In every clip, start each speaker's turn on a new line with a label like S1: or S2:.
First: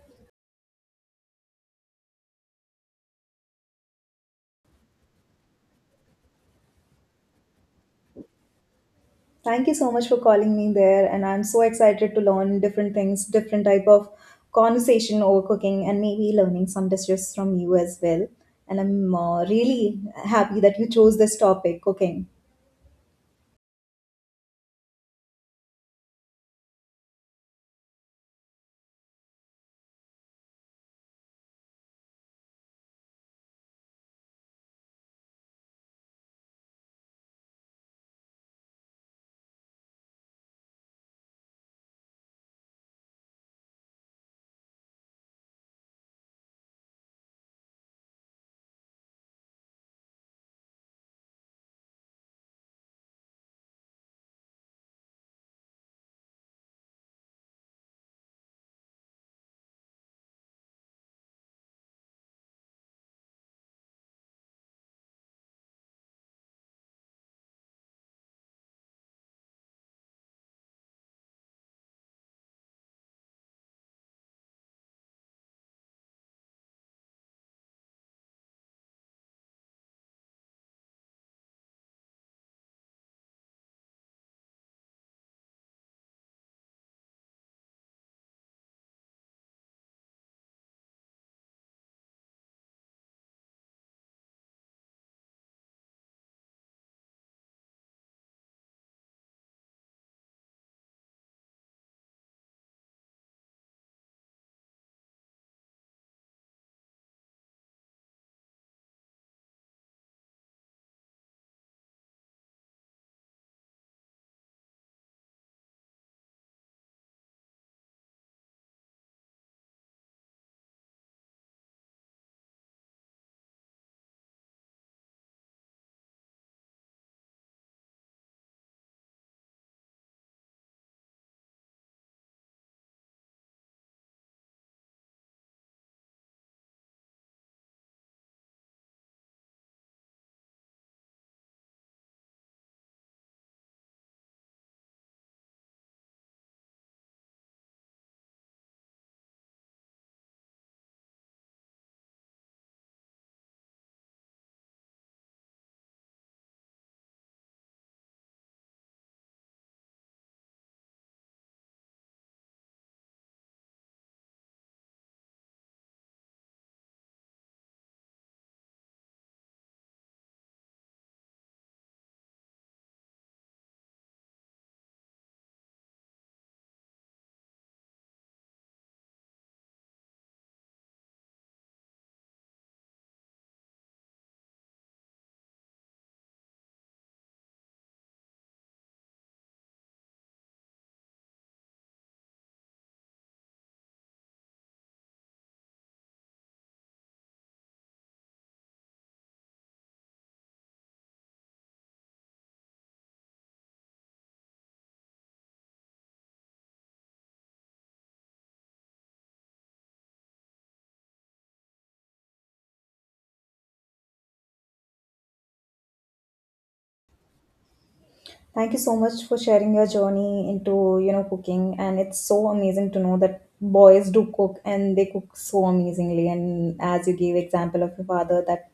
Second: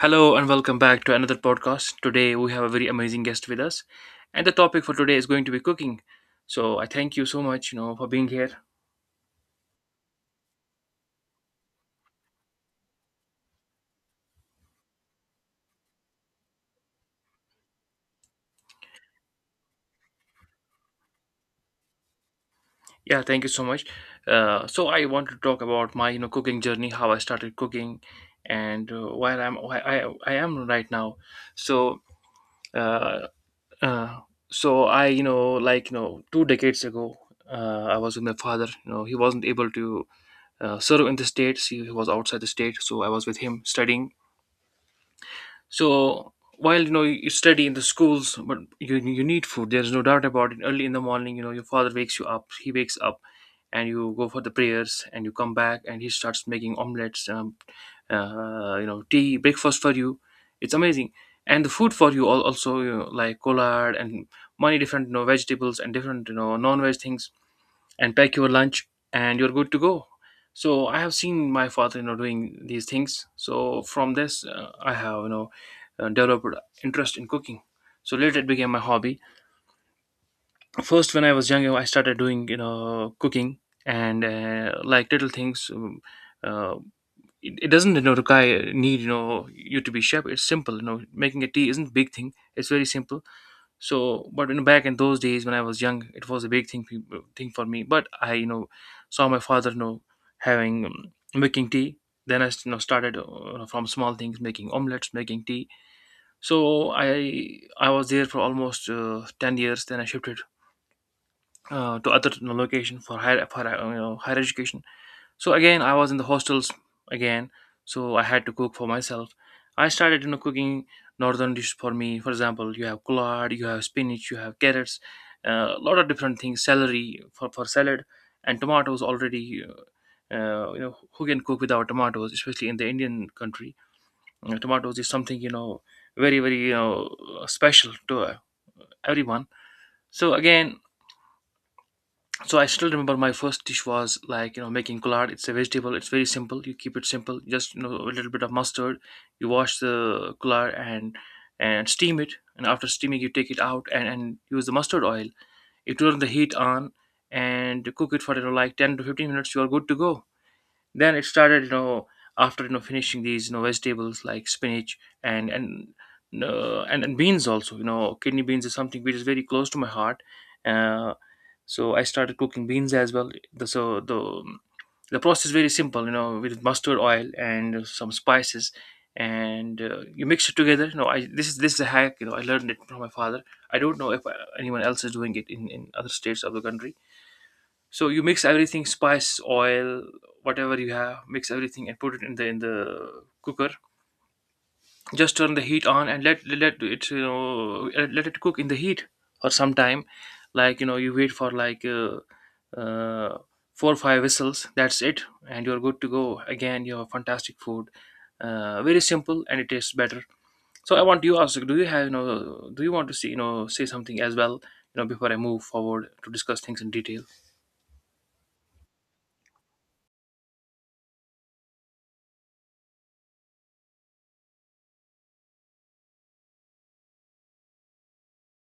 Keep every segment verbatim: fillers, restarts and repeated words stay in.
S1: Hello and welcome back to another podcast. Today we have a very amazing guest with us, and the topic for today is going to be cooking. So I thank you so much, you know, for being here.
S2: Thank you so much for calling me there, and I'm so excited to learn different things, different type of conversation over cooking, and maybe learning some dishes from you as well. And I'm uh, really happy that you chose this topic, cooking.
S1: Yeah, thank you so much. Uh, so I want to talk about my, you know, cooking journey, how I started cooking, and uh, where I'm, why I, I am right now. So, uh, uh, so I, you know, like you know, two decades ago, uh, I was with my father. You know, he wasn't able to uh, serve in the states. He, he was outside the state, so I was with him studying. So while, you know, you study in the schools, but you, you need food, there's no doubt about it. Early in the morning, you know, your father wakes you up, he wakes up and you go for the prayers and you come back, and he starts making omelets, um, uh, you know, tea, breakfast for you. It's amazing. And the food for you all also, you know, like collard and many different, you know, vegetables and different, you know, non-veg things, and pack your lunch and you're good to go. So I have seen my father, you know, doing these things. So from this, uh, I have, you know uh, developed interest in cooking. So later it became my hobby. First, when I was younger, I started doing, you know, cooking and uh, like little things. Um, uh, it, it doesn't, you know, require, need, you know, you to be chef. It's simple, you know. Making a tea isn't big thing, it's very simple. So, but you know, back in those days when I was young, it was a big thing, pe- thing for me. But I, you know, saw my father, you know, having, um, making tea. Then I, you know, started uh, from small things, making omelets, making tea. So I I was there for almost uh, ten years. Then I shifted uh, to other, you know, location for higher, for uh, you know, higher education. So again, I was in the hostels again, so I had to cook for myself. I started, you know, cooking northern dishes for me. For example, you have collard, you have spinach, you have carrots, uh, a lot of different things, celery for, for salad, and tomatoes already. Uh, uh, you know, who can cook without tomatoes, especially in the Indian country? Uh, tomatoes is something, you know, very very, you know, special to uh, everyone. So again, so I still remember my first dish was like, you know, making collard. It's a vegetable, it's very simple. You keep it simple, just, you know, a little bit of mustard. You wash the collard and and steam it, and after steaming you take it out and, and use the mustard oil. You turn the heat on and cook it for, you know, like ten to fifteen minutes, you are good to go. Then it started, you know, after, you know, finishing these, you know, vegetables like spinach and and uh, and, and beans also. You know, kidney beans is something which is very close to my heart. uh, so I started cooking beans as well. The, so the the process is very simple, you know, with mustard oil and some spices, and uh, you mix it together. You know, I this is this is a hack, you know, I learned it from my father. I don't know if uh, anyone else is doing it in in other states of the country. So you mix everything, spice, oil, whatever you have, mix everything and put it in the, in the cooker. Just turn the heat on and let let it, you know, let it cook in the heat for some time. Like, you know, you wait for like uh, uh, four or five whistles, that's it, and you're good to go. Again, you have fantastic food. Uh, very simple and it tastes better. So I want you also, do you have, you know, do you want to see, you know, say something as well, you know, before I move forward to discuss things in detail?
S2: Thank you so much for sharing your journey into, you know, cooking. And it's so amazing to know that boys do cook and they cook so amazingly. And as you gave example of your father, that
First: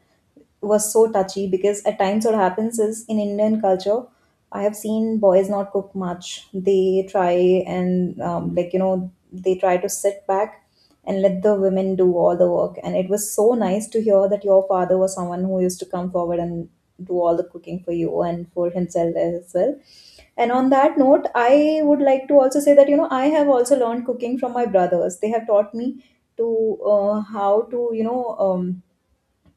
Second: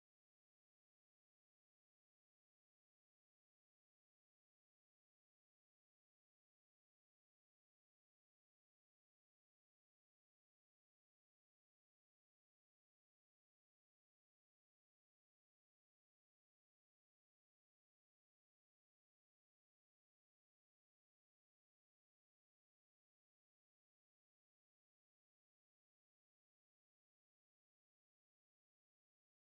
S2: was so touchy because at times what happens is in Indian culture, I have seen boys not cook much. They try and um, like you know they try to sit back and let the women do all the work. And it was so nice to hear that your father was someone who used to come forward and do all the cooking for you and for himself as well. And on that note, I would like to also say that, you know, I have also learned cooking from my brothers. They have taught me to uh, how to, you know, um,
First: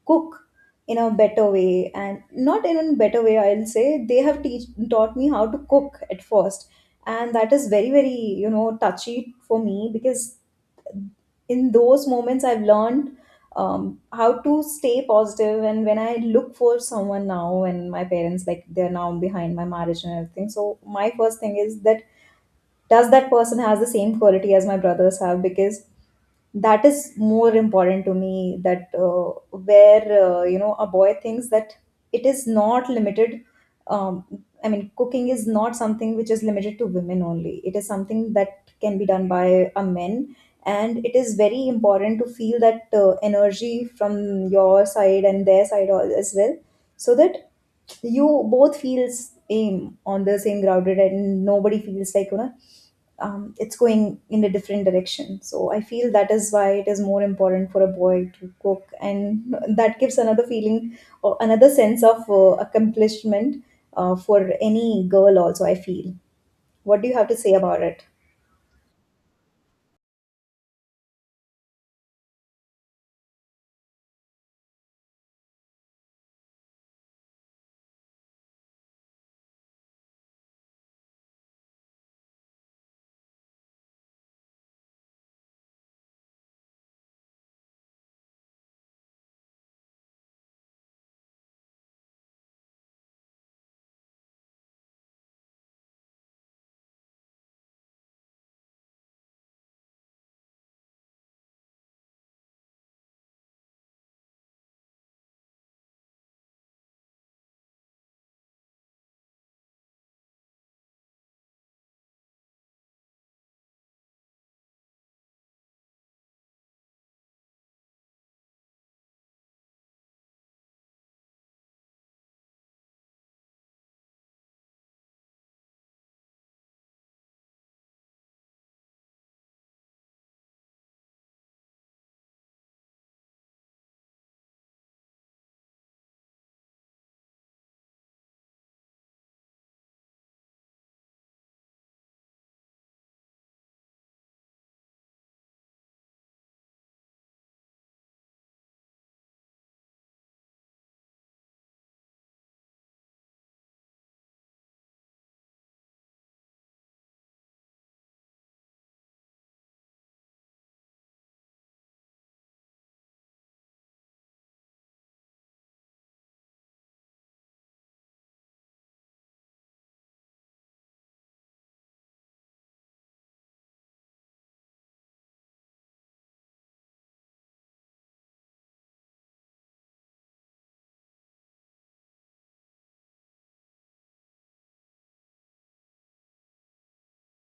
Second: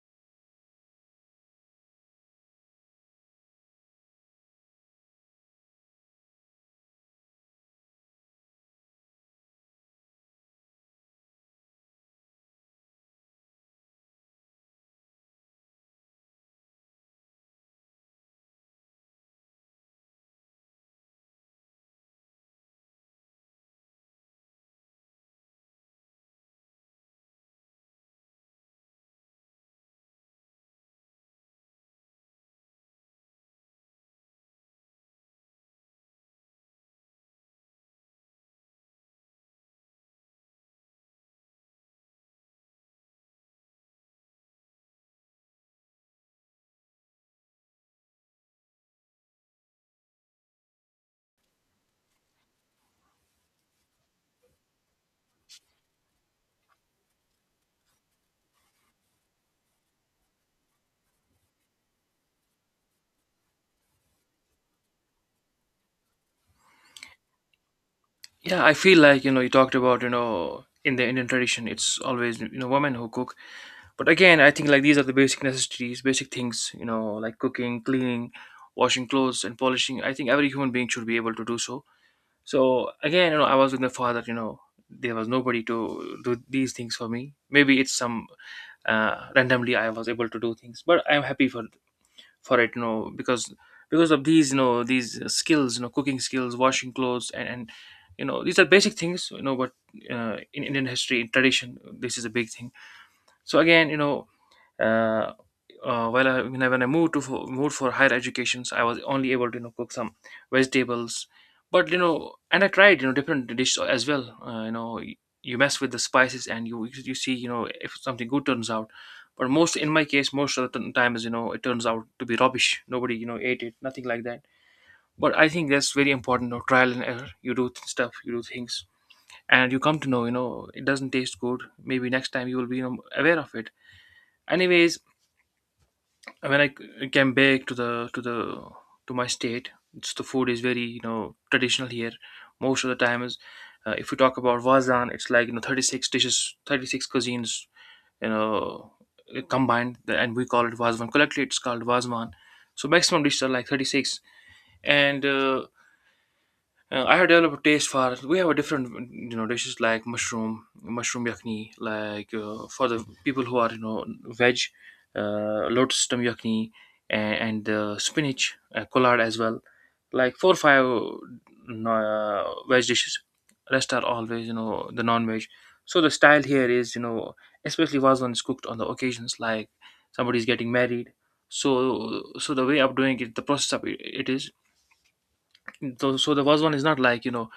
S2: cook in a better way and not in a better way, I'll say. They have teach, taught me how to cook at first. And that is very, very, you know, touchy for me because in those moments I've learned um, how to stay positive positive. And when I look for someone now and my parents, like, they're now behind my marriage and everything, so my first thing is that does that person has the same quality as my brothers have, because that is more important to me that uh, where uh, you know, a boy thinks that it is not limited, um, I mean, cooking is not something which is limited to women only. It is something that can be done by a men, and it is very important to feel that uh, energy from your side and their side al- as well, so that you both feels aim on the same grounded and nobody feels like, you know, um, it's going in a different direction. So I feel that is why it is more important for a boy to cook, and that gives another feeling or another sense of uh, accomplishment uh, for any girl also, I feel. What do you have to say about it?
S1: Yeah, I feel like, you know, you talked about, you know, in the Indian tradition it's always, you know, women who cook. But again, I think like these are the basic necessities, basic things, you know, like cooking, cleaning, washing clothes and polishing. I think every human being should be able to do so. So again, you know, I was with my father, you know, there was nobody to do these things for me. Maybe it's some, uh, randomly I was able to do things, but I'm happy for for it, you know, because because of these, you know, these skills, you know, cooking skills, washing clothes and and you know, these are basic things, you know. But uh, in Indian history, in tradition, this is a big thing. So again, you know, uh, uh, while I, when I, when I moved to for, moved for higher educations, I was only able to, you know, cook some vegetables, but you know, and I tried, you know, different dishes as well. Uh, you know, y- you mess with the spices and you you see, you know, if something good turns out. But most in my case, most of the t- times, you know, it turns out to be rubbish. Nobody, you know, ate it, nothing like that. But I think that's very important, you know, trial and error. You do th- stuff, you do things, and you come to know, you know, it doesn't taste good. Maybe next time you will be, you know, aware of it. Anyways, when I c- came back to the to the to my state, it's, the food is very, you know, traditional here. Most of the time is, uh, if we talk about Vazan, it's like, you know, thirty-six dishes, thirty-six cuisines, you know, uh, combined, and we call it Vazvan. Collectively, it's called Vazman. So maximum dishes are like thirty-six, and uh, uh, I have developed a taste for. We have a different, you know, dishes like mushroom, mushroom yakni, like uh, for the people who are, you know, veg, uh, lotus stem yakni, and, and uh, spinach, uh, collard as well. Like four or five mm, uh, veg dishes. Rest are always, you know, the non-veg. So the style here is, you know, especially was when it's cooked on the occasions like somebody's getting married. So, so the way of doing it, the process of it, it is, so, so the first one is not like, you know,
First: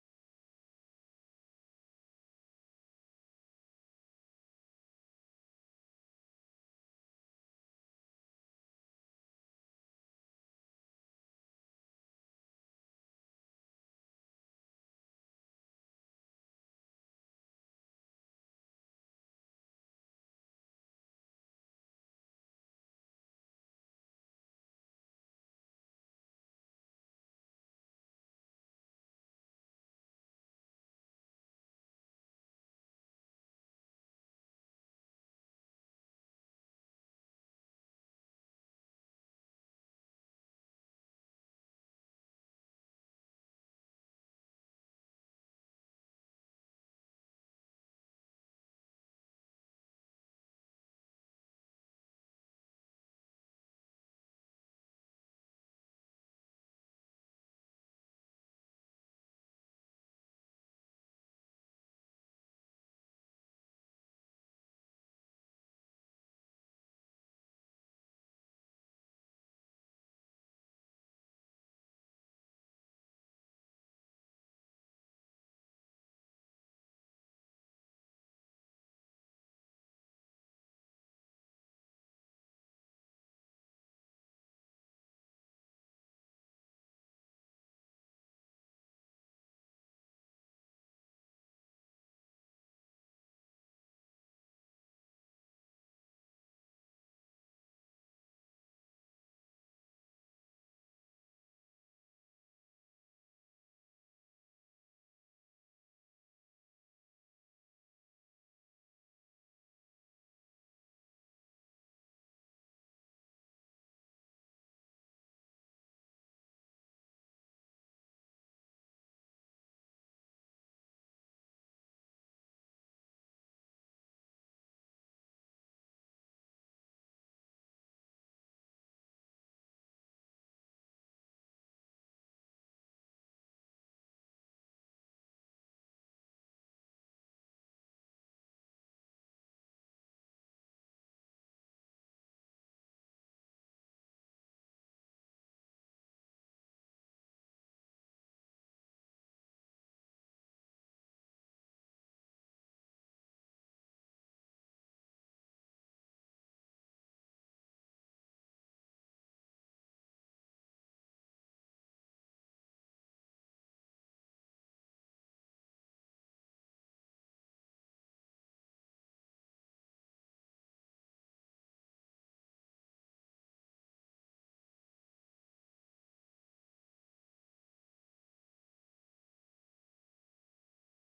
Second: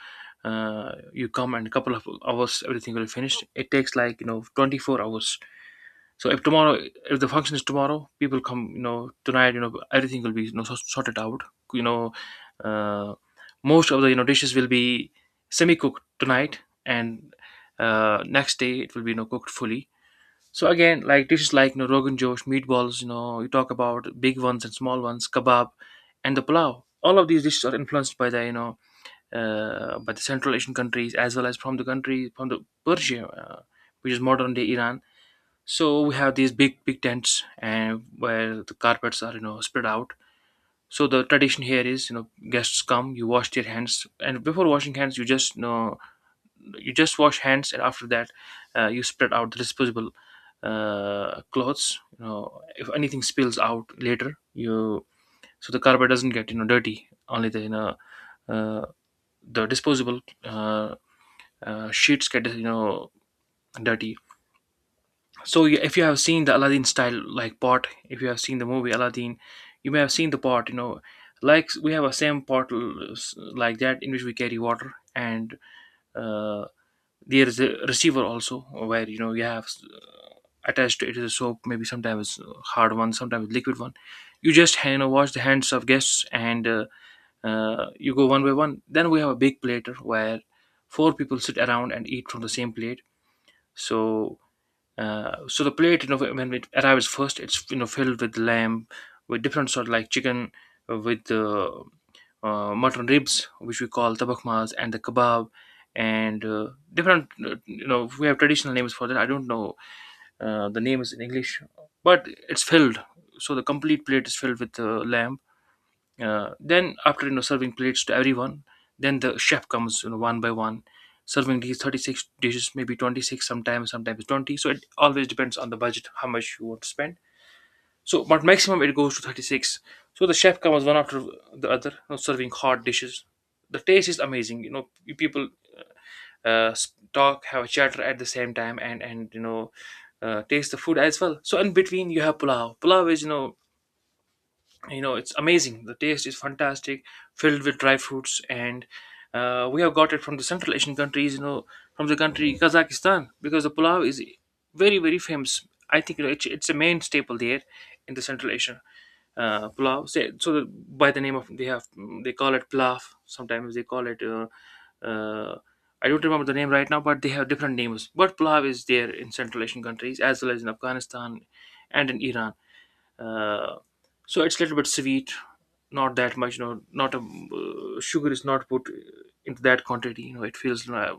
S1: uh, you come and a couple of hours everything will be finished. It takes like, you know, twenty-four hours. So if tomorrow, if the function is tomorrow, people come, you know, tonight, you know, everything will be, you know, so- sorted out, you know. uh, Most of the, you know, dishes will be semi cooked tonight, and uh, next day it will be, you know, cooked fully. So again, like dishes like, you know, rogan josh, meatballs, you know, you talk about big ones and small ones, kebab, and the plow, all of these dishes are influenced by the, you know, uh, by the Central Asian countries as well as from the country, from the Persia, uh, which is modern day Iran. So we have these big big tents and where the carpets are, you know, spread out. So the tradition here is, you know, guests come, you wash their hands, and before washing hands, you just, you know, you just wash hands, and after that, uh, you spread out the disposable uh, clothes. You know, if anything spills out later, you, so the carpet doesn't get, you know, dirty. Only the, you know, uh, the disposable uh, uh, sheets get, you know, dirty. So y- if you have seen the Aladdin style like pot, if you have seen the movie Aladdin, you may have seen the pot, you know, like we have a same pot l- s- like that, in which we carry water, and uh, there is a receiver also where, you know, you have, s- attached to it is a soap, maybe sometimes it's hard one, sometimes liquid one. You just, you know, wash the hands of guests, and uh, uh, you go one by one. Then we have a big platter where four people sit around and eat from the same plate. So Uh, so the plate, you know, when it arrives first, it's, you know, filled with lamb, with different sort like chicken, uh, with uh, uh, mutton ribs, which we call tabakmas, and the kebab, and uh, different. uh, You know, we have traditional names for that. I don't know uh, the names in English, but it's filled. So the complete plate is filled with uh, lamb, uh, then after you know serving plates to everyone. Then the chef comes, you know one by one, serving these thirty-six dishes, maybe twenty-six, sometimes sometimes twenty. So it always depends on the budget, how much you want to spend. So but maximum it goes to thirty-six. So the chef comes one after the other, you know, serving hot dishes. The taste is amazing. You know, you people uh, uh, s- talk, have a chatter at the same time, and and you know uh, taste the food as well. So in between you have pulao. Pulao is, you know you know it's amazing, the taste is fantastic, filled with dry fruits. And uh, we have got it from the Central Asian countries, you know, from the country Kazakhstan, because the pulao is very very famous, I think. You know, it's, it's a main staple there in the Central Asian, uh, pulao. So, so the, by the name of they have, they call it pilaf, sometimes they call it, uh, uh, I don't remember the name right now, but they have different names. But pulao is there in Central Asian countries as well as in Afghanistan and in Iran. uh, so it's a little bit sweet, not that much, you know, not a uh, sugar is not put into that quantity. You know, it feels uh,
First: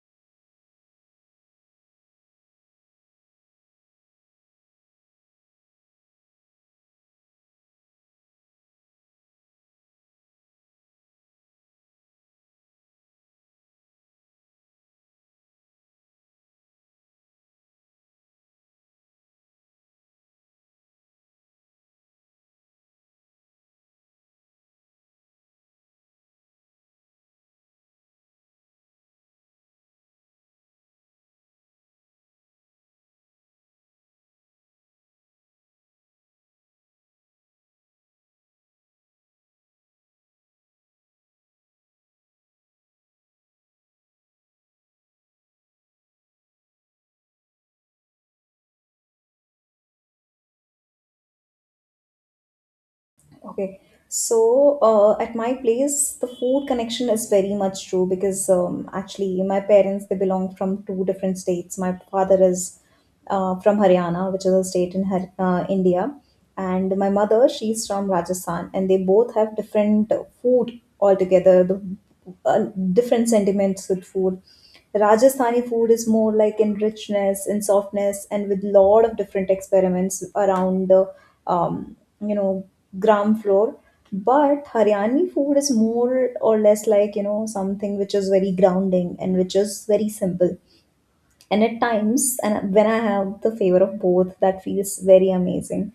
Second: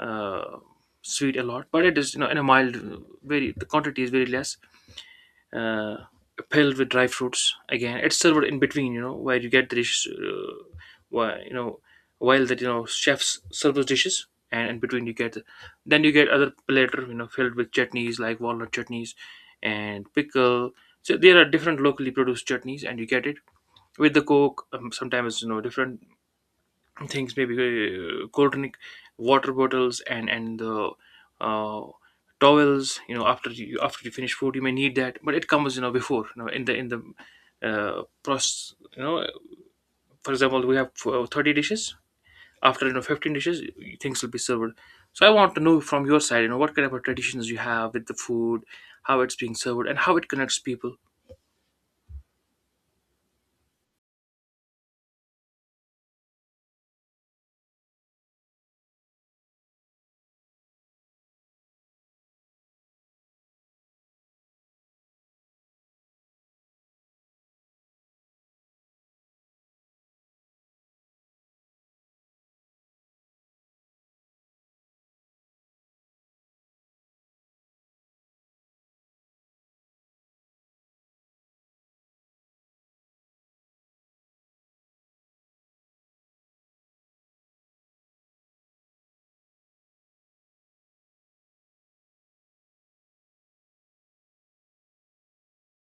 S1: uh, sweet a lot, but it is, you know, in a mild, uh, very, the quantity is very less. uh, Filled with dry fruits. Again, it's served in between, you know, where you get the dishes, uh, why, you know, while that, you know, chefs serve those dishes, and in between you get, then you get other platter, you know, filled with chutneys like walnut chutneys and pickle. So there are different locally produced chutneys, and you get it with the coke. Um, sometimes, you know, different things, maybe uh, cold drink, water bottles, and and the uh, towels. You know, after you after you finish food you may need that, but it comes, you know, before, you know, in the in the uh, process. You know, for example, we have uh, thirty dishes. After, you know, fifteen dishes things will be served. So I want to know from your side, you know, what kind of traditions you have with the food, how it's being served, and how it connects people.
S2: Okay. So, uh, at my place, the food connection is very much true because um, actually, my parents, they belong from two different states. My father is uh, from Haryana, which is a state in Har- uh, India, and my mother, she's from Rajasthan, and they both have different uh, food altogether. The uh, different sentiments with food. Rajasthani food is more like in richness, in softness, and with lot of different experiments around the um, you know, gram floor. But Haryani food is more or less like, you know, something which is very grounding and which is very simple. And at times, and when I have the favor of both, that feels very amazing.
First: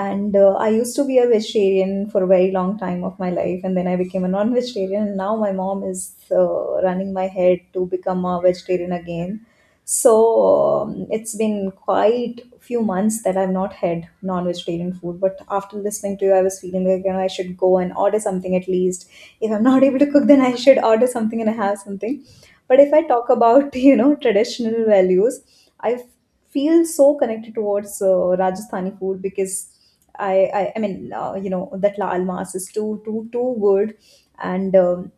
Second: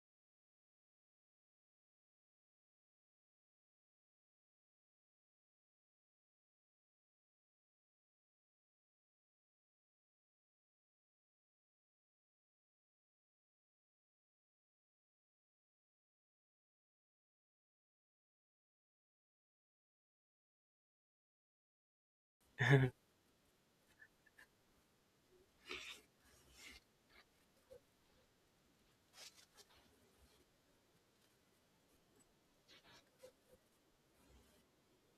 S2: And uh, I used to be a vegetarian for a very long time of my life, and then I became a non-vegetarian, and now my mom is uh, running my head to become a vegetarian again. So um, it's been quite few months that I've not had non-vegetarian food, but after listening to you, I was feeling like, you know, I should go and order something at least. If I'm not able to cook, then I should order something and have something. But if I talk about, you know, traditional values, I f- feel so connected towards uh, Rajasthani food because I, I, I mean, uh, you know, that lal mas is too, too, too good. And um,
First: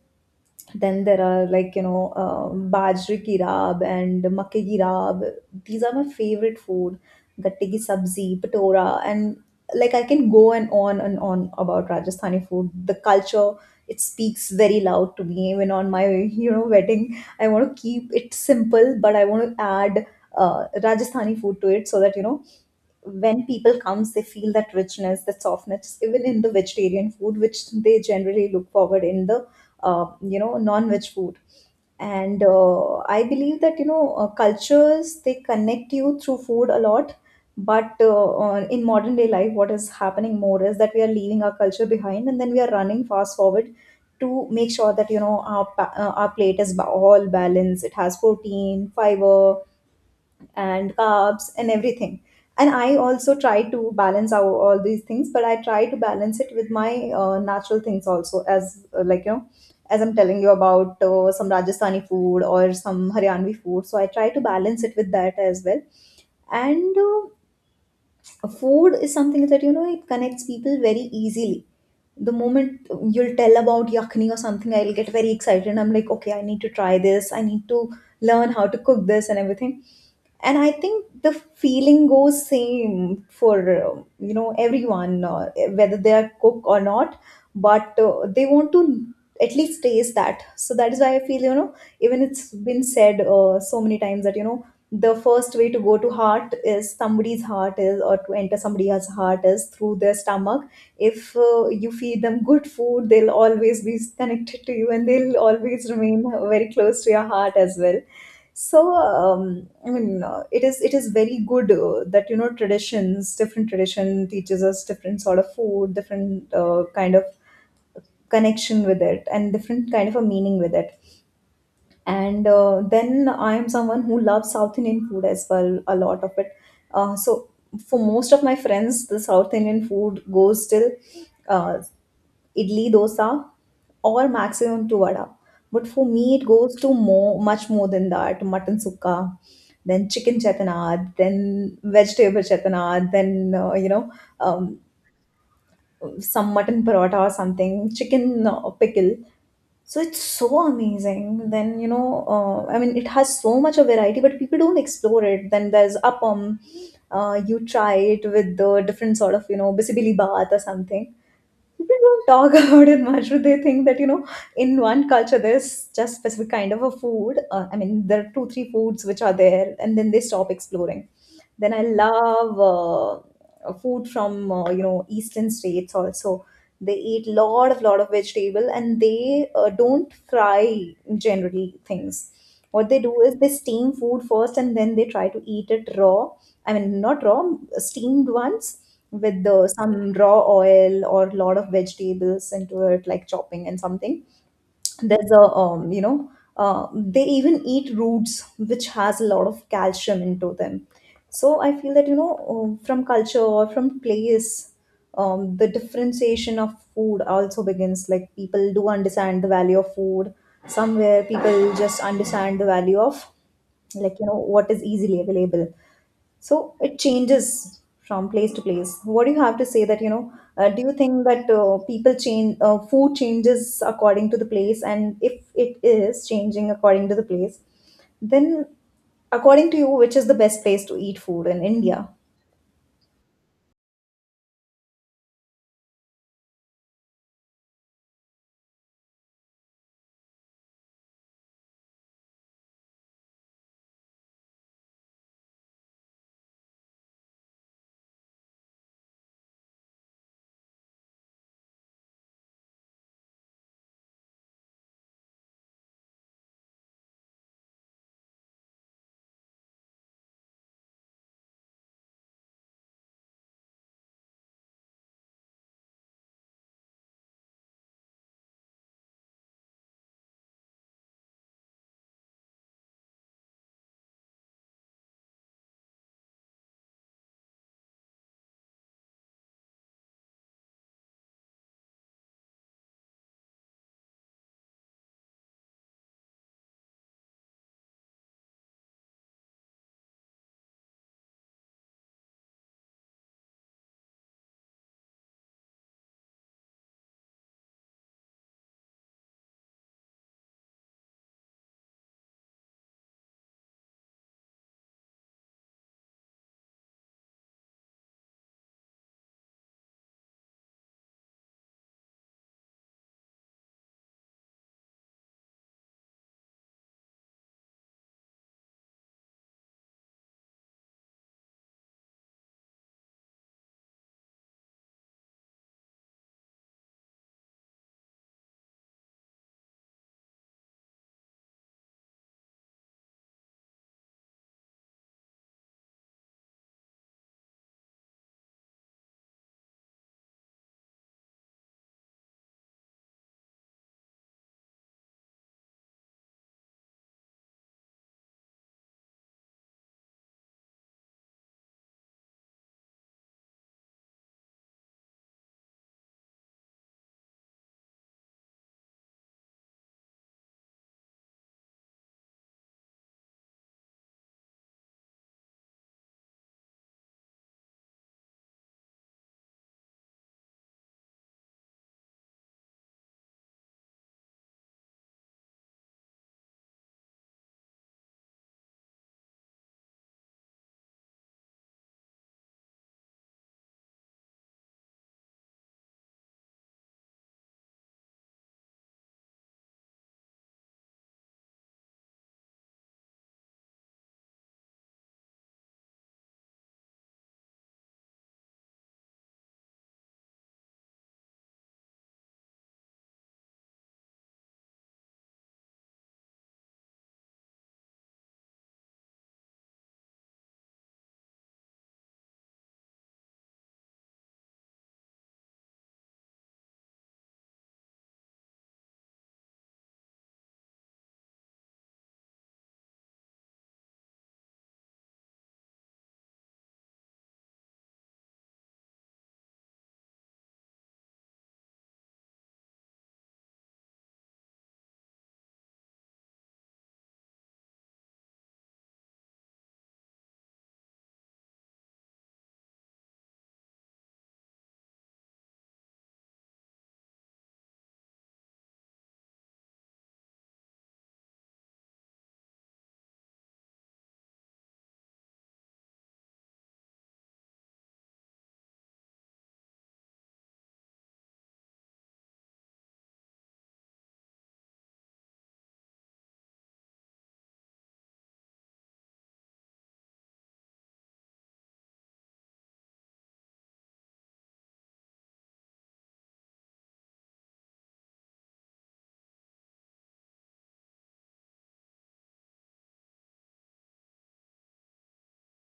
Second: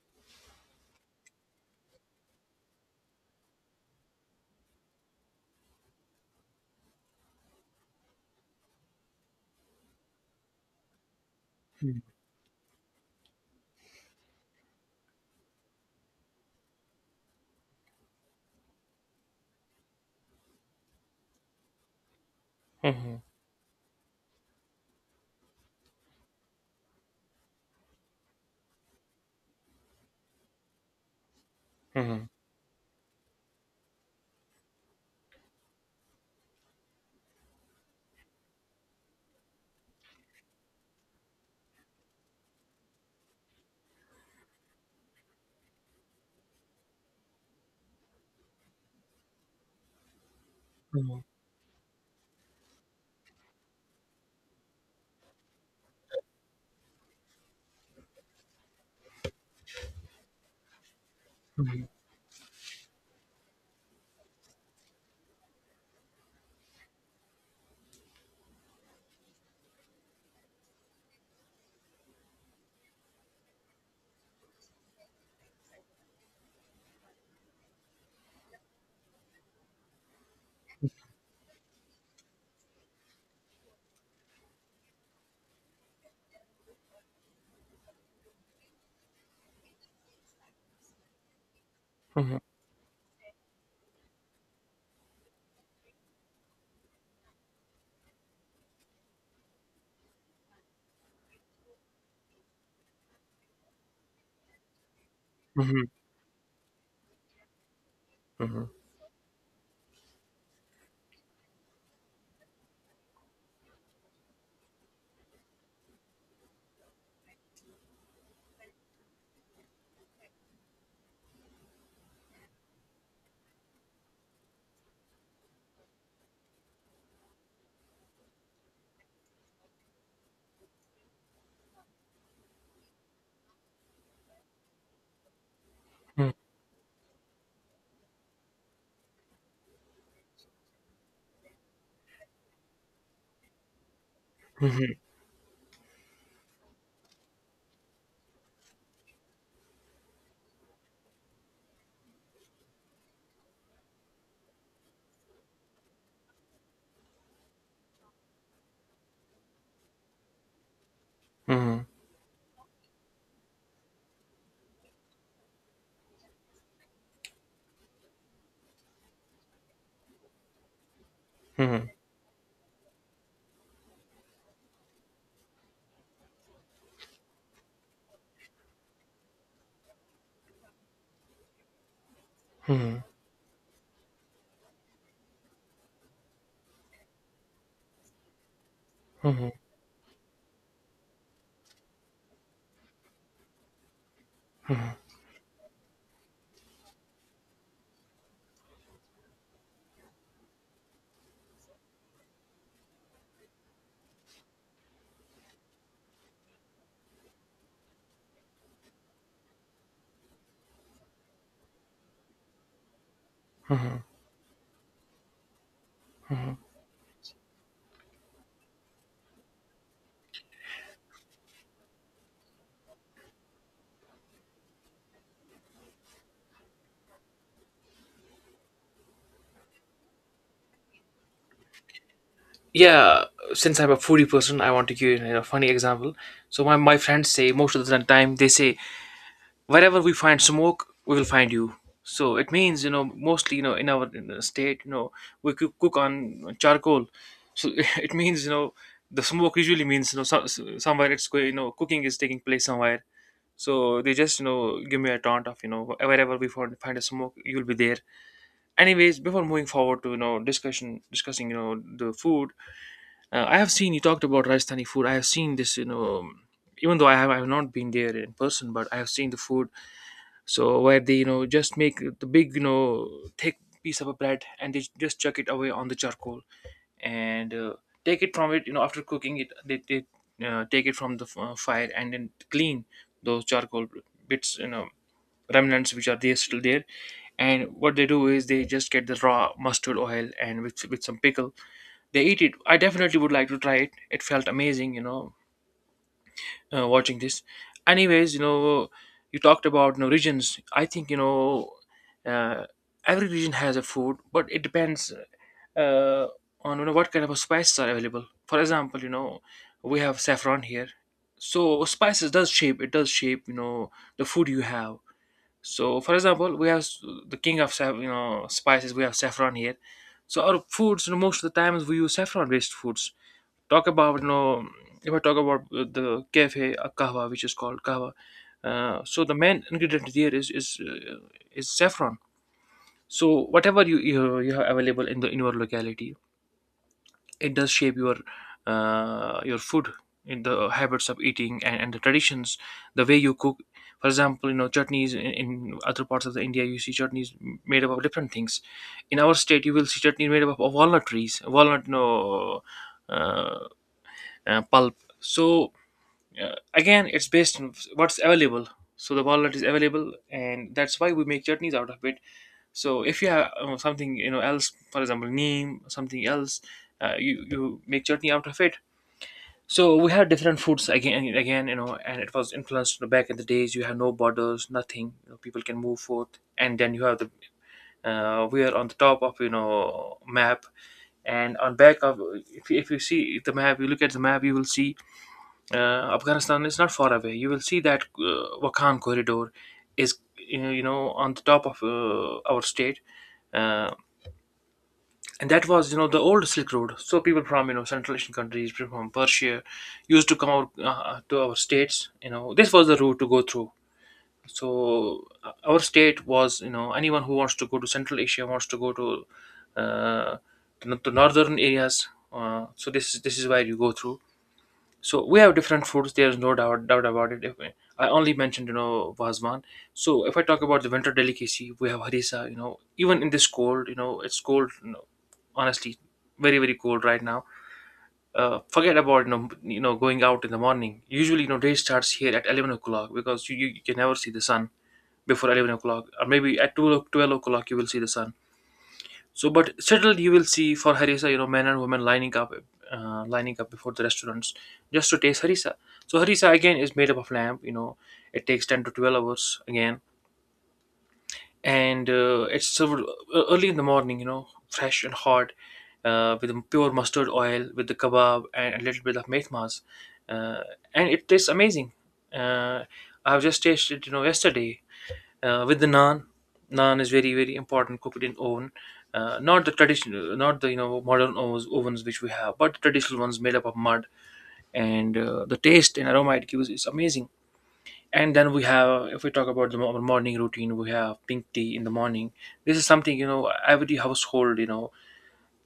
S2: then there are, like, you know, um, bajri ki raab and makke ki raab. These are my favorite food. Gatte ki sabzi, patora. And like, I can go and on and on about Rajasthani food. The culture, it speaks very loud to me. Even on my, you know, wedding, I want to keep it simple, but I want to add uh, Rajasthani food to it, so that, you know,
S1: Mhm,
S2: when people comes, they feel that richness, that softness, even in the vegetarian food which they generally look forward in the uh, you know, non-veg food.
S1: mhm,
S2: And uh, I believe that, you know, uh, cultures, they connect you through food a lot. But uh, on- in modern day life, what is happening more is that we are leaving our culture behind and then we are running fast forward to make sure that, you know, our pa- uh, our plate is ba- all balanced, it has protein, fiber, and
S1: mhm,
S2: carbs and everything. And I also try to balance out all these things, but I try to balance it with my uh, natural things also, as uh, like, you know, as I'm telling you about uh, some Rajasthani food or some Haryanvi food. So I try to balance it with that as well. And uh, food is something that, you know, it connects people very easily. The moment you'll tell about yakni or something, I'll get very excited. I'm like, okay, I need to try this. I need to learn how to cook this and everything. And I think the feeling goes same for uh, you know, everyone, uh, whether they are cook or not. But uh, they want to at least taste that. So that is why I feel, you know, even
S1: mhm,
S2: it's been said uh, so many times that, you know, the first way to go to heart is somebody's heart is or to enter somebody's heart is through their stomach. If uh, you feed them good food, they'll always be connected to you and they'll
S1: mhm,
S2: always remain very close to your heart as well.
S1: mhm, mhm,
S2: So um, I mean, uh, it is it is very good uh, that, you know, traditions, different tradition teaches us different sort of food, different uh, kind of connection with it, and different kind of a meaning with it. And uh, then I am someone who loves South Indian food as well, a lot of it. Uh, so for most of my friends, the South Indian food goes till uh, idli, dosa, or maximum to vada. But for me,
S1: mhm,
S2: it goes to more, much more than that. Mutton sukka, then chicken chetanad, then vegetable chetanad, then uh, you know, um,
S1: mhm,
S2: some mutton paratha or something, chicken uh, pickle. So it's so amazing. Then, you know, uh, I mean, it has so much of variety, but people don't explore it. Then there's appam. Uh, you try it with the different sort of, you know, bisibili bath or something.
S1: mhm.
S2: People don't talk about it much, but they think that, you know, in one culture, there's just specific kind of a food. Uh, I mean, there are two, three foods which are there, and then they stop exploring. Then I
S1: Mhm.
S2: love uh, food from uh, you know, eastern states also. They eat lot of lot of vegetable and they uh, don't fry generally things. What they do is they steam food first and then they try to eat it raw. I mean, not raw, steamed ones with the, some raw oil or lot of vegetables into it, like chopping and something. There's a um, you know, uh, they even eat roots which has a lot of calcium into them. So I feel that, you know, um, from culture or from place, um, the differentiation of food also begins. Like, people do understand the value of food. Somewhere, people just understand the value of, like, you know, what is easily available. So it changes from place to place. What do you have to say that, you know, uh, do you think that uh, people change, uh, food changes according to the place? And if it is changing according to the place, then, according to you, which is the best place to eat food in India?
S1: Yeah, since I'm a foodie person, I want to give you a funny example. So my, my friends say, most of the time they say, wherever we find smoke we will find you. So it means, you know, mostly, you know, in our, in the state, you know, we cook, cook on charcoal. So it means, you know, the smoke usually means, you know, so, so- somewhere it's going, you know, cooking is taking place somewhere. So they just, you know, give me a taunt of, you know, wherever we find, find a smoke, you'll be there. Anyways, before moving forward to, you know, discussion discussing, you know, the food. uh, I have seen you talked about Rajasthani food. I have seen this, you know. Um, even though I have I have not been there in person, but I have seen the food. So where they, you know, just make the big, you know, thick piece of a bread, and they just chuck it away on the charcoal, and uh, take it from it. You know, after cooking it, they, they uh, take it from the f- uh, fire and then clean those charcoal bits. You know, remnants which are there still there. And what they do is they just get the raw mustard oil, and with with some pickle they eat it. I definitely would like to try it. It felt amazing, you know, uh, watching this. Anyways, you know, you talked about, you know, regions. I think, you know, uh, every region has a food, but it depends, uh, on, you know, what kind of spices are available. For example, you know, we have saffron here. So spices does shape, it does shape you know, the food you have. So for example, we have s- the king of saff- you know, spices, we have saffron here. So our foods, you know, most of the times we use saffron based foods. Talk about, you know, if I talk about uh, the cafe, uh, kahwa, which is called kahwa. Uh, so the main ingredient there is is uh, is saffron. So whatever you, you you have available in the, in your locality, it does shape your, uh, your food, in the habits of eating and, and the traditions, the way you cook. For example, you know, chutneys in, in other parts of the India, you see chutneys m- made up of different things. In our state you will see chutney made up of walnut trees, walnut, no, uh, uh, pulp. So uh, again it's based on what's available. So the walnut is available, and that's why we make chutneys out of it. So if you have uh, something, you know, else, for example neem, something else, uh, you you make chutney out of it. So we have different foods again and again, you know, and it was influenced, you know, back in the days you have no borders, nothing, you know, people can move forth. And then you have the, uh, we are on the top of, you know, map, and on back of, if, you- if you see the map, you look at the map, you will see uh, Afghanistan is not far away. You will see that uh, Wakhan corridor is, you know you know, on the top of uh, our state, uh, and that was, you know, the old Silk Road. So people from, you know, Central Asian countries, people from Persia, used to come out uh, to our states. You know, this was the route to go through. So uh, our state was, you know, anyone who wants to go to Central Asia, wants to go to uh, to, to northern areas. Uh, so this is this is where you go through. So we have different foods. There's no doubt doubt about it. If I only mentioned, you know, Vazman. So if I talk about the winter delicacy, we have harissa. You know, even in this cold, you know, it's cold. You know, honestly, very very cold right now. Uh, forget about, you know you know going out in the morning. Usually, you know, day starts here at eleven o'clock, because you, you, you can never see the sun before eleven o'clock, or maybe at twelve, o- twelve o'clock you will see the sun. So, but still, you will see, for harissa, you know, men and women lining up, uh, lining up before the restaurants, just to taste harissa. So harissa again is made up of lamb. You know, it takes ten to twelve hours again, and uh, it's served e- early in the morning. You know, fresh and hot, uh, with pure mustard oil, with the kebab and a little bit of mehmas, uh, and it tastes amazing. Uh, I've just tasted, you know, yesterday, uh, with the naan. Naan is very very important, cooked in oven, uh, not the traditional, not the, you know, modern ovens, ovens which we have, but the traditional ones made up of mud. And uh, the taste and aroma it gives is amazing. And then we have, if we talk about the mo- morning routine, we have pink tea in the morning. This is something, you know, every household, you know,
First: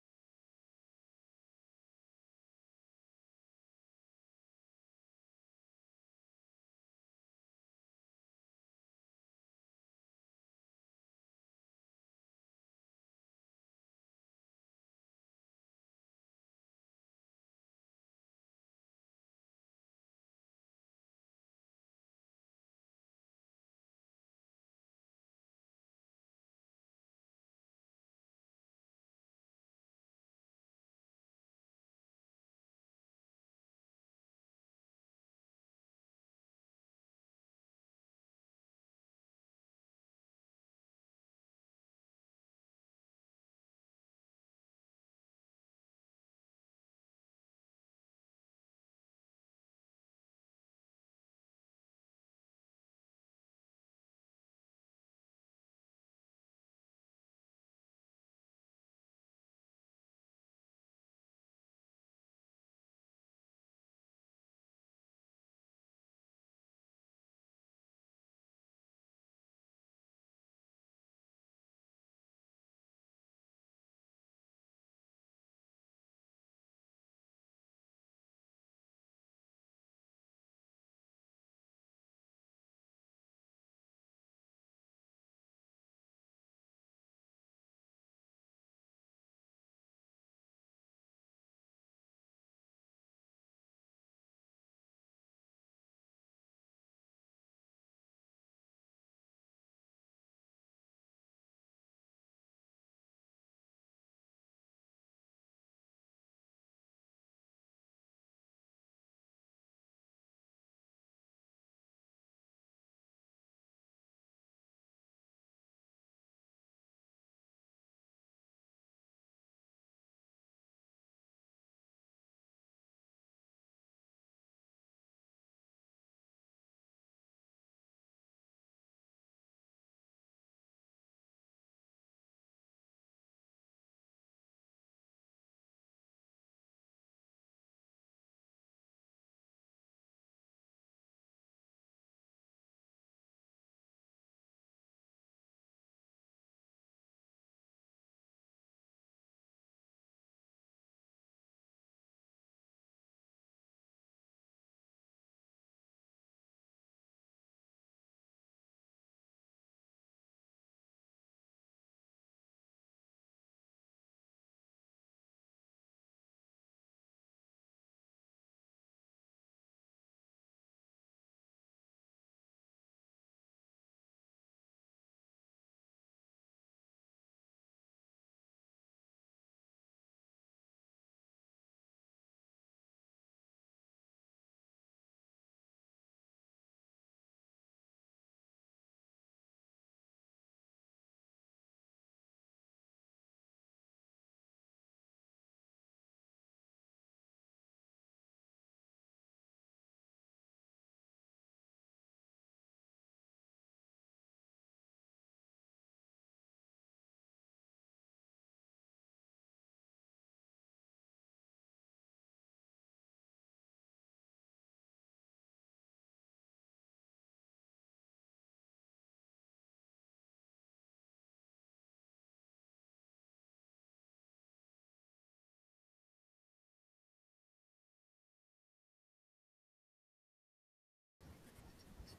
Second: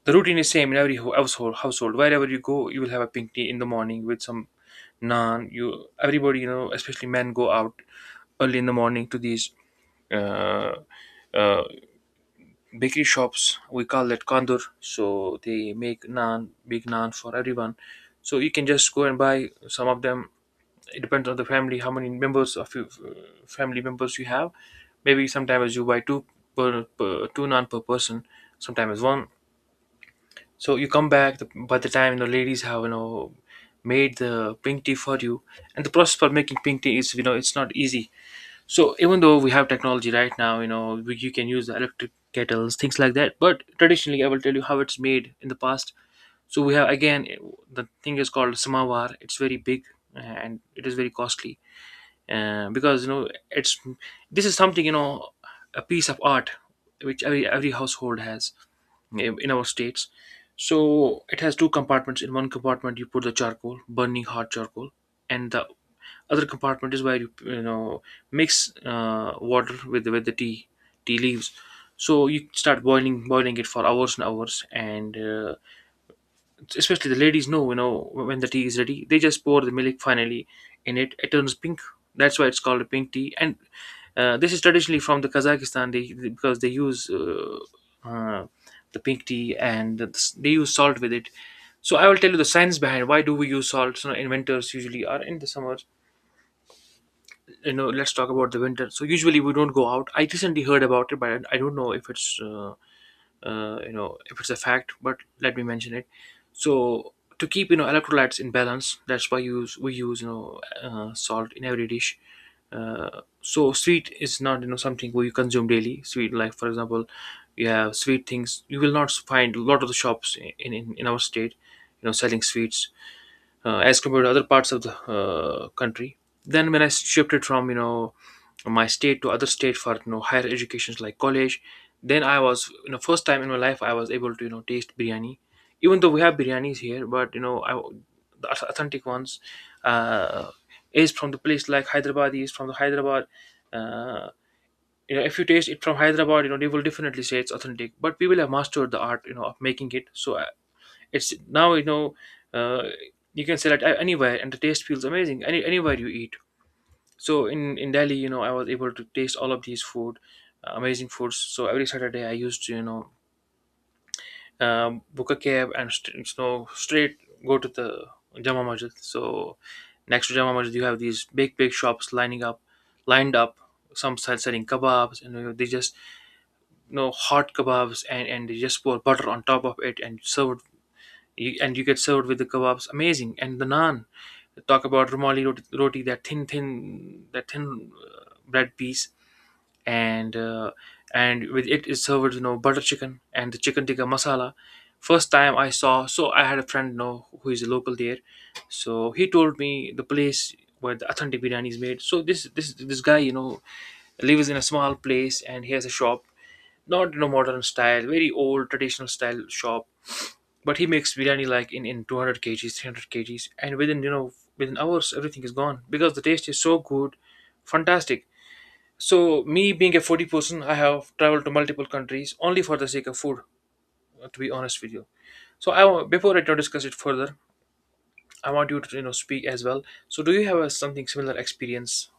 S1: the routine is same in every ho- household household wherever you go, you will have a pink tea in the morning with some naan. You Everybody, you know, especially men, go out early in the morning to these uh, uh, bakery shops, we call that kandur. So they make naan, big naan for everyone, so you can just go and buy some of them. It depends on the family, how many members of your, uh, family members you have. Maybe sometimes you buy two, per, per two naan per person, sometimes one. So you come back, the, by the time, you know, ladies have, you know, made the pink tea for you. And the process for making pink tea is, you know, it's not easy. So even though we have technology right now, you know we, you can use the electric kettles, things like that. But traditionally, I will tell you how it's made in the past. So we have again, the thing is called samawar. It's very big, uh, and it is very costly, uh, because, you know it's this is something, you know, a piece of art which every every household has in our states. So it has two compartments. In one compartment, you put the charcoal, burning hot charcoal. And the other compartment is where you you know, mix uh, water with with the tea tea leaves. So you start boiling boiling it for hours and hours, and uh, especially the ladies know, you know, when the tea is ready, they just pour the milk finally in it. It turns pink. That's why it's called a pink tea. And uh, this is traditionally from the Kazakhstan. They, they- because they use uh, uh, the pink tea and the, they use salt with it. So I will tell you the science behind why do we use salt, you know, in winters usually or in the summers. You know, let's talk about the winter. So usually we don't go out. I recently heard about it, but I don't know if it's uh, uh, you know if it's a fact, but let me mention it. So to keep, you know, electrolytes in balance, that's why use we use, you know, uh, salt in every dish. Uh, so sweet is not, you know, something where you consume daily sweet. Like, for example, you have sweet things. You will not find a lot of the shops in in, in our state, you know, selling sweets, uh, as compared to other parts of the uh, country. Then when I shifted from, you know, my state to other state for, you know, higher educations like college, then I was, you know, first time in my life I was able to, you know, taste biryani. Even though we have biryanis here, but you know, I, the au- authentic ones uh, is from the place like Hyderabad. Is from the Hyderabad. Uh, you know, if you taste it from Hyderabad, you know, they will definitely say it's authentic. But we will have mastered the art, you know, of making it. So it's now, you know, uh, you can sell it a- anywhere, and the taste feels amazing. Any anywhere you eat. So in in Delhi, you know, I was able to taste all of these food, uh, amazing foods. So every Saturday, I used to, you know, um, book a cab and st- you know, straight go to the Jama Masjid. So next to Jama Masjid, you have these big big shops lining up, lined up. Some sell- selling kebabs, and you know, they just, you know, hot kebabs, and and they just pour butter on top of it and serve you, and you get served with the kebabs, amazing, and the naan. Talk about rumali roti, roti, that thin thin, that thin uh, bread piece. And uh, and with it is served, you know, butter chicken and the chicken tikka masala. First time I saw. So I had a friend, you know, who is a local there. So he told me the place where the authentic biryani is made. So this this this guy, you know, lives in a small place and he has a shop, not, you know, modern style, very old traditional style shop, but he makes biryani like in, in two hundred k gs kgs, three hundred k gs kgs, and within, you know, within hours everything is gone because the taste is so good, fantastic. So me being a foodie person, I have traveled to multiple countries only for the sake of food. uh, To be honest with you, so I wa- before I now discuss it further, I want you to, you know, speak as well. So do you have a, something similar experience?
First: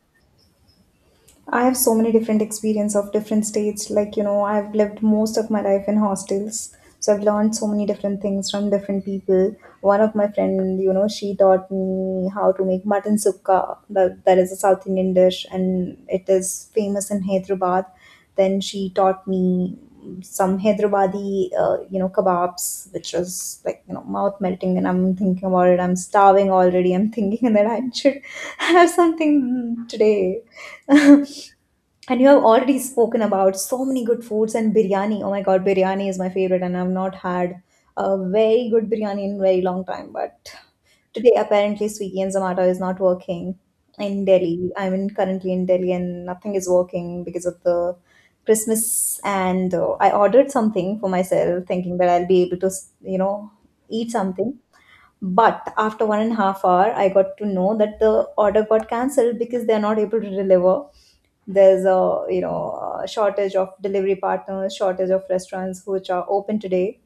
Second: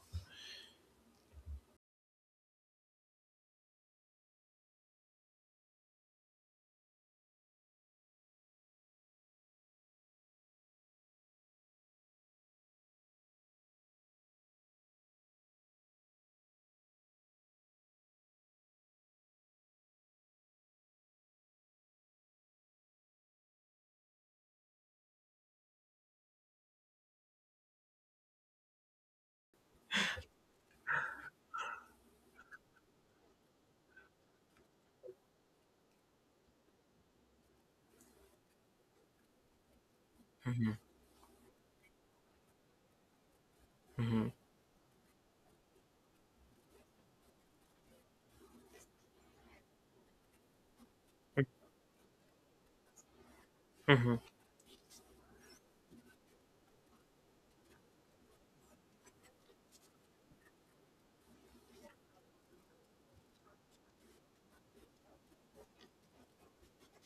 S2: I have so many different experience of different states. Like, you know, I've lived most of my life in hostels. So I've learned so many different things from different people. One of my friend, you know, she taught me how to make mutton sukka. That, that is a South Indian dish and it is famous in Hyderabad. Then she taught me some Hyderabadi, uh, you know, kebabs, which was like, you know, mouth melting. And I'm thinking about it. I'm starving already. I'm thinking that I should have something today. And you have already spoken about so many good foods and biryani. Oh my god, biryani is my favorite, and I've not had a very good biryani in a very long time. But today, apparently, Swiggy and Zomato is not working in
S1: Mhm.
S2: Delhi. I'm in, currently in Delhi, and nothing is working because of the Christmas. And uh, I ordered something for myself, thinking that I'll be able to, you know, eat
S1: Mhm.
S2: something. But after one and a half hour, I got to know that the order got cancelled because they're not able to deliver. There's a you know a shortage of delivery partners, shortage of restaurants which are open today,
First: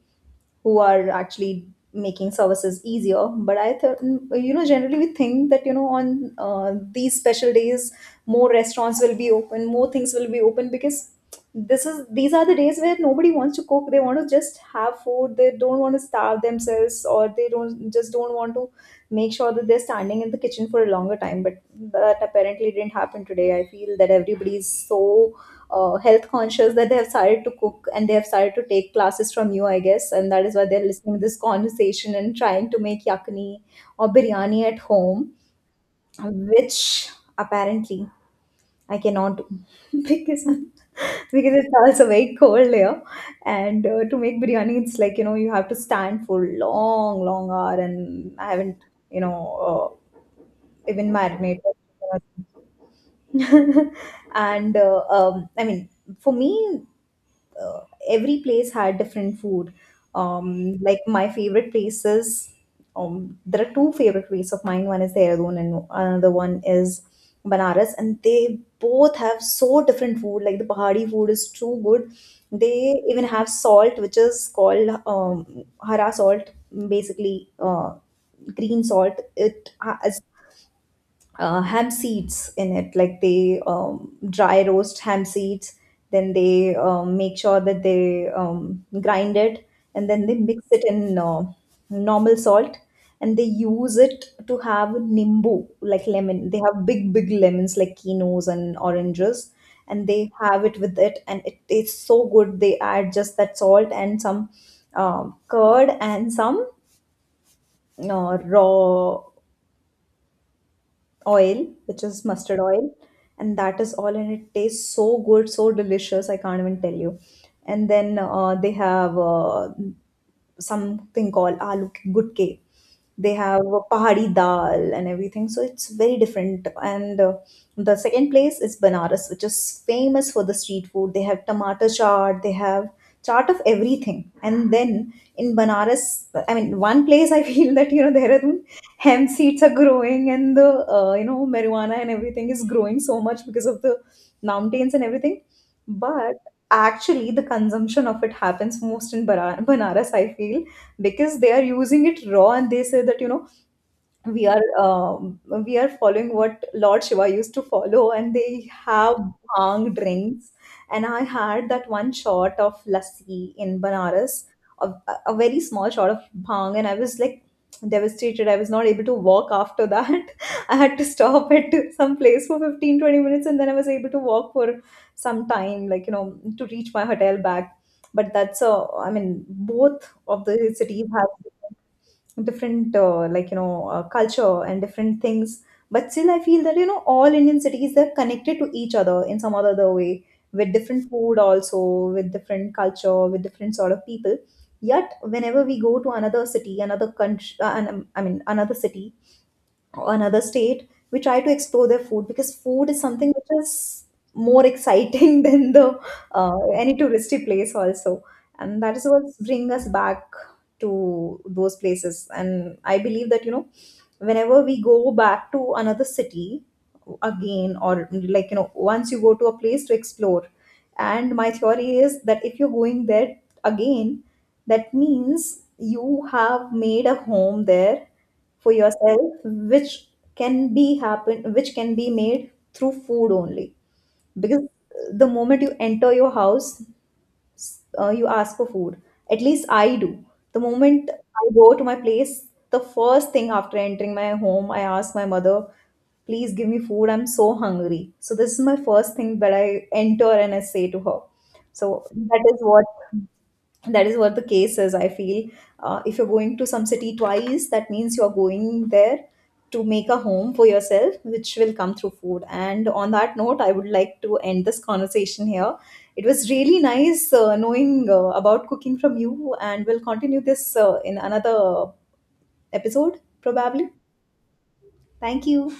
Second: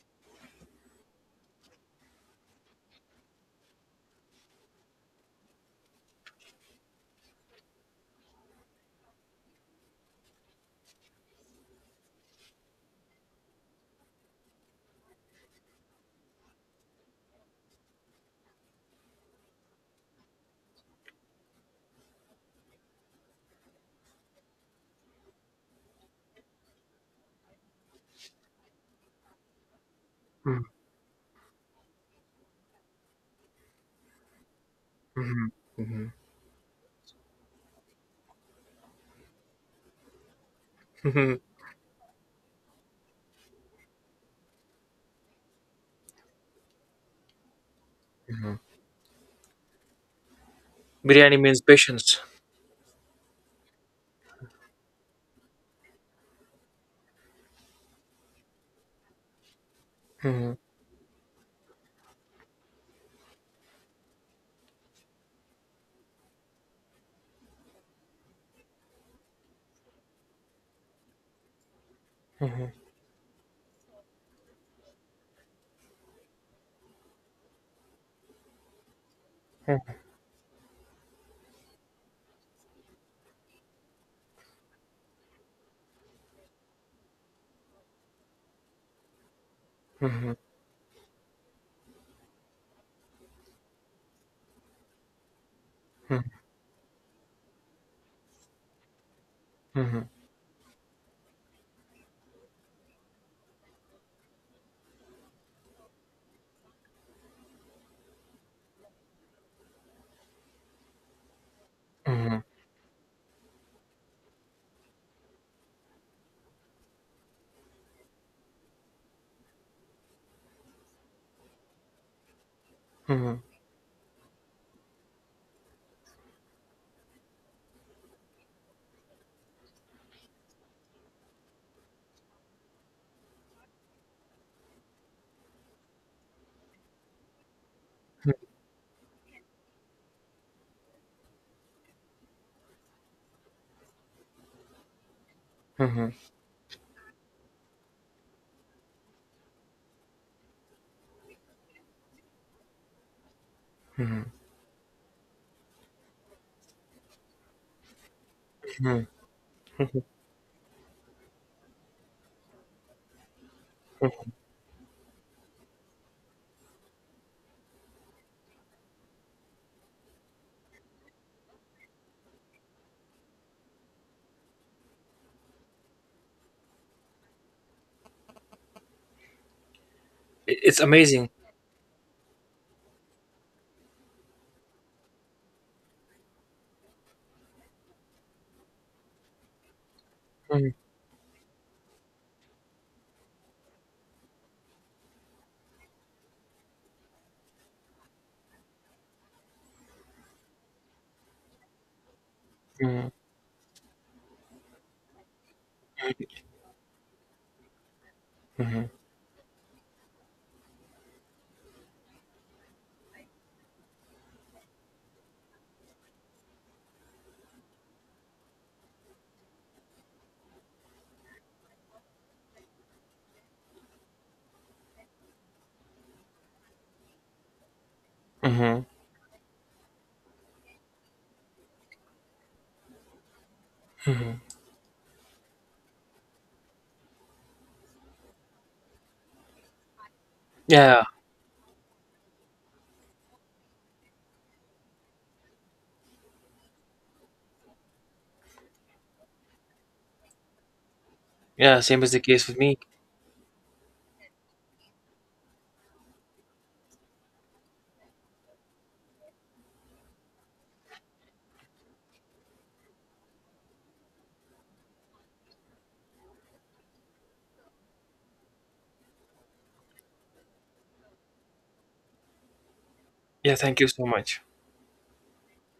S2: who are actually making services easier. But I th- you know generally we think that you know on uh, these special days, more restaurants will be open, more things will be open, because this is these are the days where nobody wants to cook. They want to just have food, they don't want to starve themselves, or they don't just don't want to make sure that they're standing in the kitchen for a longer time. But that apparently didn't happen today. I feel that everybody is so uh, health conscious that they have started to cook, and they have started to take classes from you, I guess, and that is
S1: Mhm.
S2: why they're listening to this conversation and trying to make yakni or biryani at home, which apparently I cannot do because I'm, because it's also very cold here. And uh, to make biryani, it's like you know you have to stand for long, long hour, and I haven't you know uh, even
S1: Biryani means
S2: marinated.
S1: patience.
S2: and uh, um, I mean, for me, uh, every place had different food.
S1: Mhm.
S2: Um, like my favorite places, um, there are two favorite places of mine. One is Dehradun and another one is Banaras, and they both have so different food. Like the Pahadi food is too good. They even have salt, which is called um, hara salt, basically uh, green salt. It has uh, ham seeds in it. Like they um, dry roast ham seeds, then they um, make sure that they um, grind it, and then they mix it in uh, normal salt, and they use it to have nimbu, like lemon. They have big, big lemons like kinos and oranges. And they have it with it, and it tastes so good. They add just that salt and some um curd and some uh, raw oil, which is
S1: Mhm.
S2: mustard oil, and that is all, and it tastes so good, so delicious. I can't even tell you. And then uh, they have uh, something called aloo ki- gutke. They
S1: Mhm.
S2: have a pahari dal and everything, so it's very different. And uh, the second place is Banaras, which is famous for the street food. They have tomato chaat, they have chaat of everything. And then in Banaras, I mean, one place I feel that you know Dehradun hemp seeds are growing, and the uh, you know marijuana and everything is growing so much because of the mountains and everything.
S1: Mhm.
S2: But actually the consumption of it happens most in Bara- Banaras, I feel, because they are using it raw, and they say that, you know, we are um, we are following what Lord Shiva used to follow, and they have bhang drinks. And I had that one shot of lassi in Banaras, a, a very small shot of bhang, and I was like devastated. I was not able to walk after that. I had to stop at some place for fifteen twenty minutes, and then I was able to walk for some time, like you know, to reach my hotel back. But that's a, I mean, both of the
S1: It's
S2: cities
S1: amazing.
S2: have different uh, like you know uh, culture and different things. But still, I feel that you know all Indian cities, they're connected to each other in some other other way,
S1: Mhm.
S2: with different food also, with different culture, with different sort of people. Yet whenever we go to another city, another country, uh, an- I mean another city or another state, we try to explore their food because food is
S1: Mhm.
S2: something which is more exciting than the uh, any touristy place also, and that is what bring us back to those places. And I believe that you know, whenever we go back to another city again, or like you know, once you go to a place to explore, and my theory is that if you're going there again, that means you have made a home there for
S1: Mhm.
S2: yourself, which can be happen, which can be made through food only. Because the moment you enter your house, uh, you ask for food. At least I do. The
S1: Yeah.
S2: moment I go to my place, the first thing after entering my home, I ask my mother, please give me food. I'm so hungry. So this is my first thing that I enter and I say to her.
S1: Yeah,
S2: So
S1: same is the
S2: that
S1: case with
S2: is
S1: me.
S2: what that is what the case is, I feel. Uh, if you're going to some city twice, that means you're going there to make a home for yourself, which will come through food. And on that note, I would like to end this conversation here. It was really nice uh, knowing uh, about cooking from you, and we'll continue this uh, in another episode
S1: Yeah, thank you
S2: probably.
S1: so much.
S2: Thank you.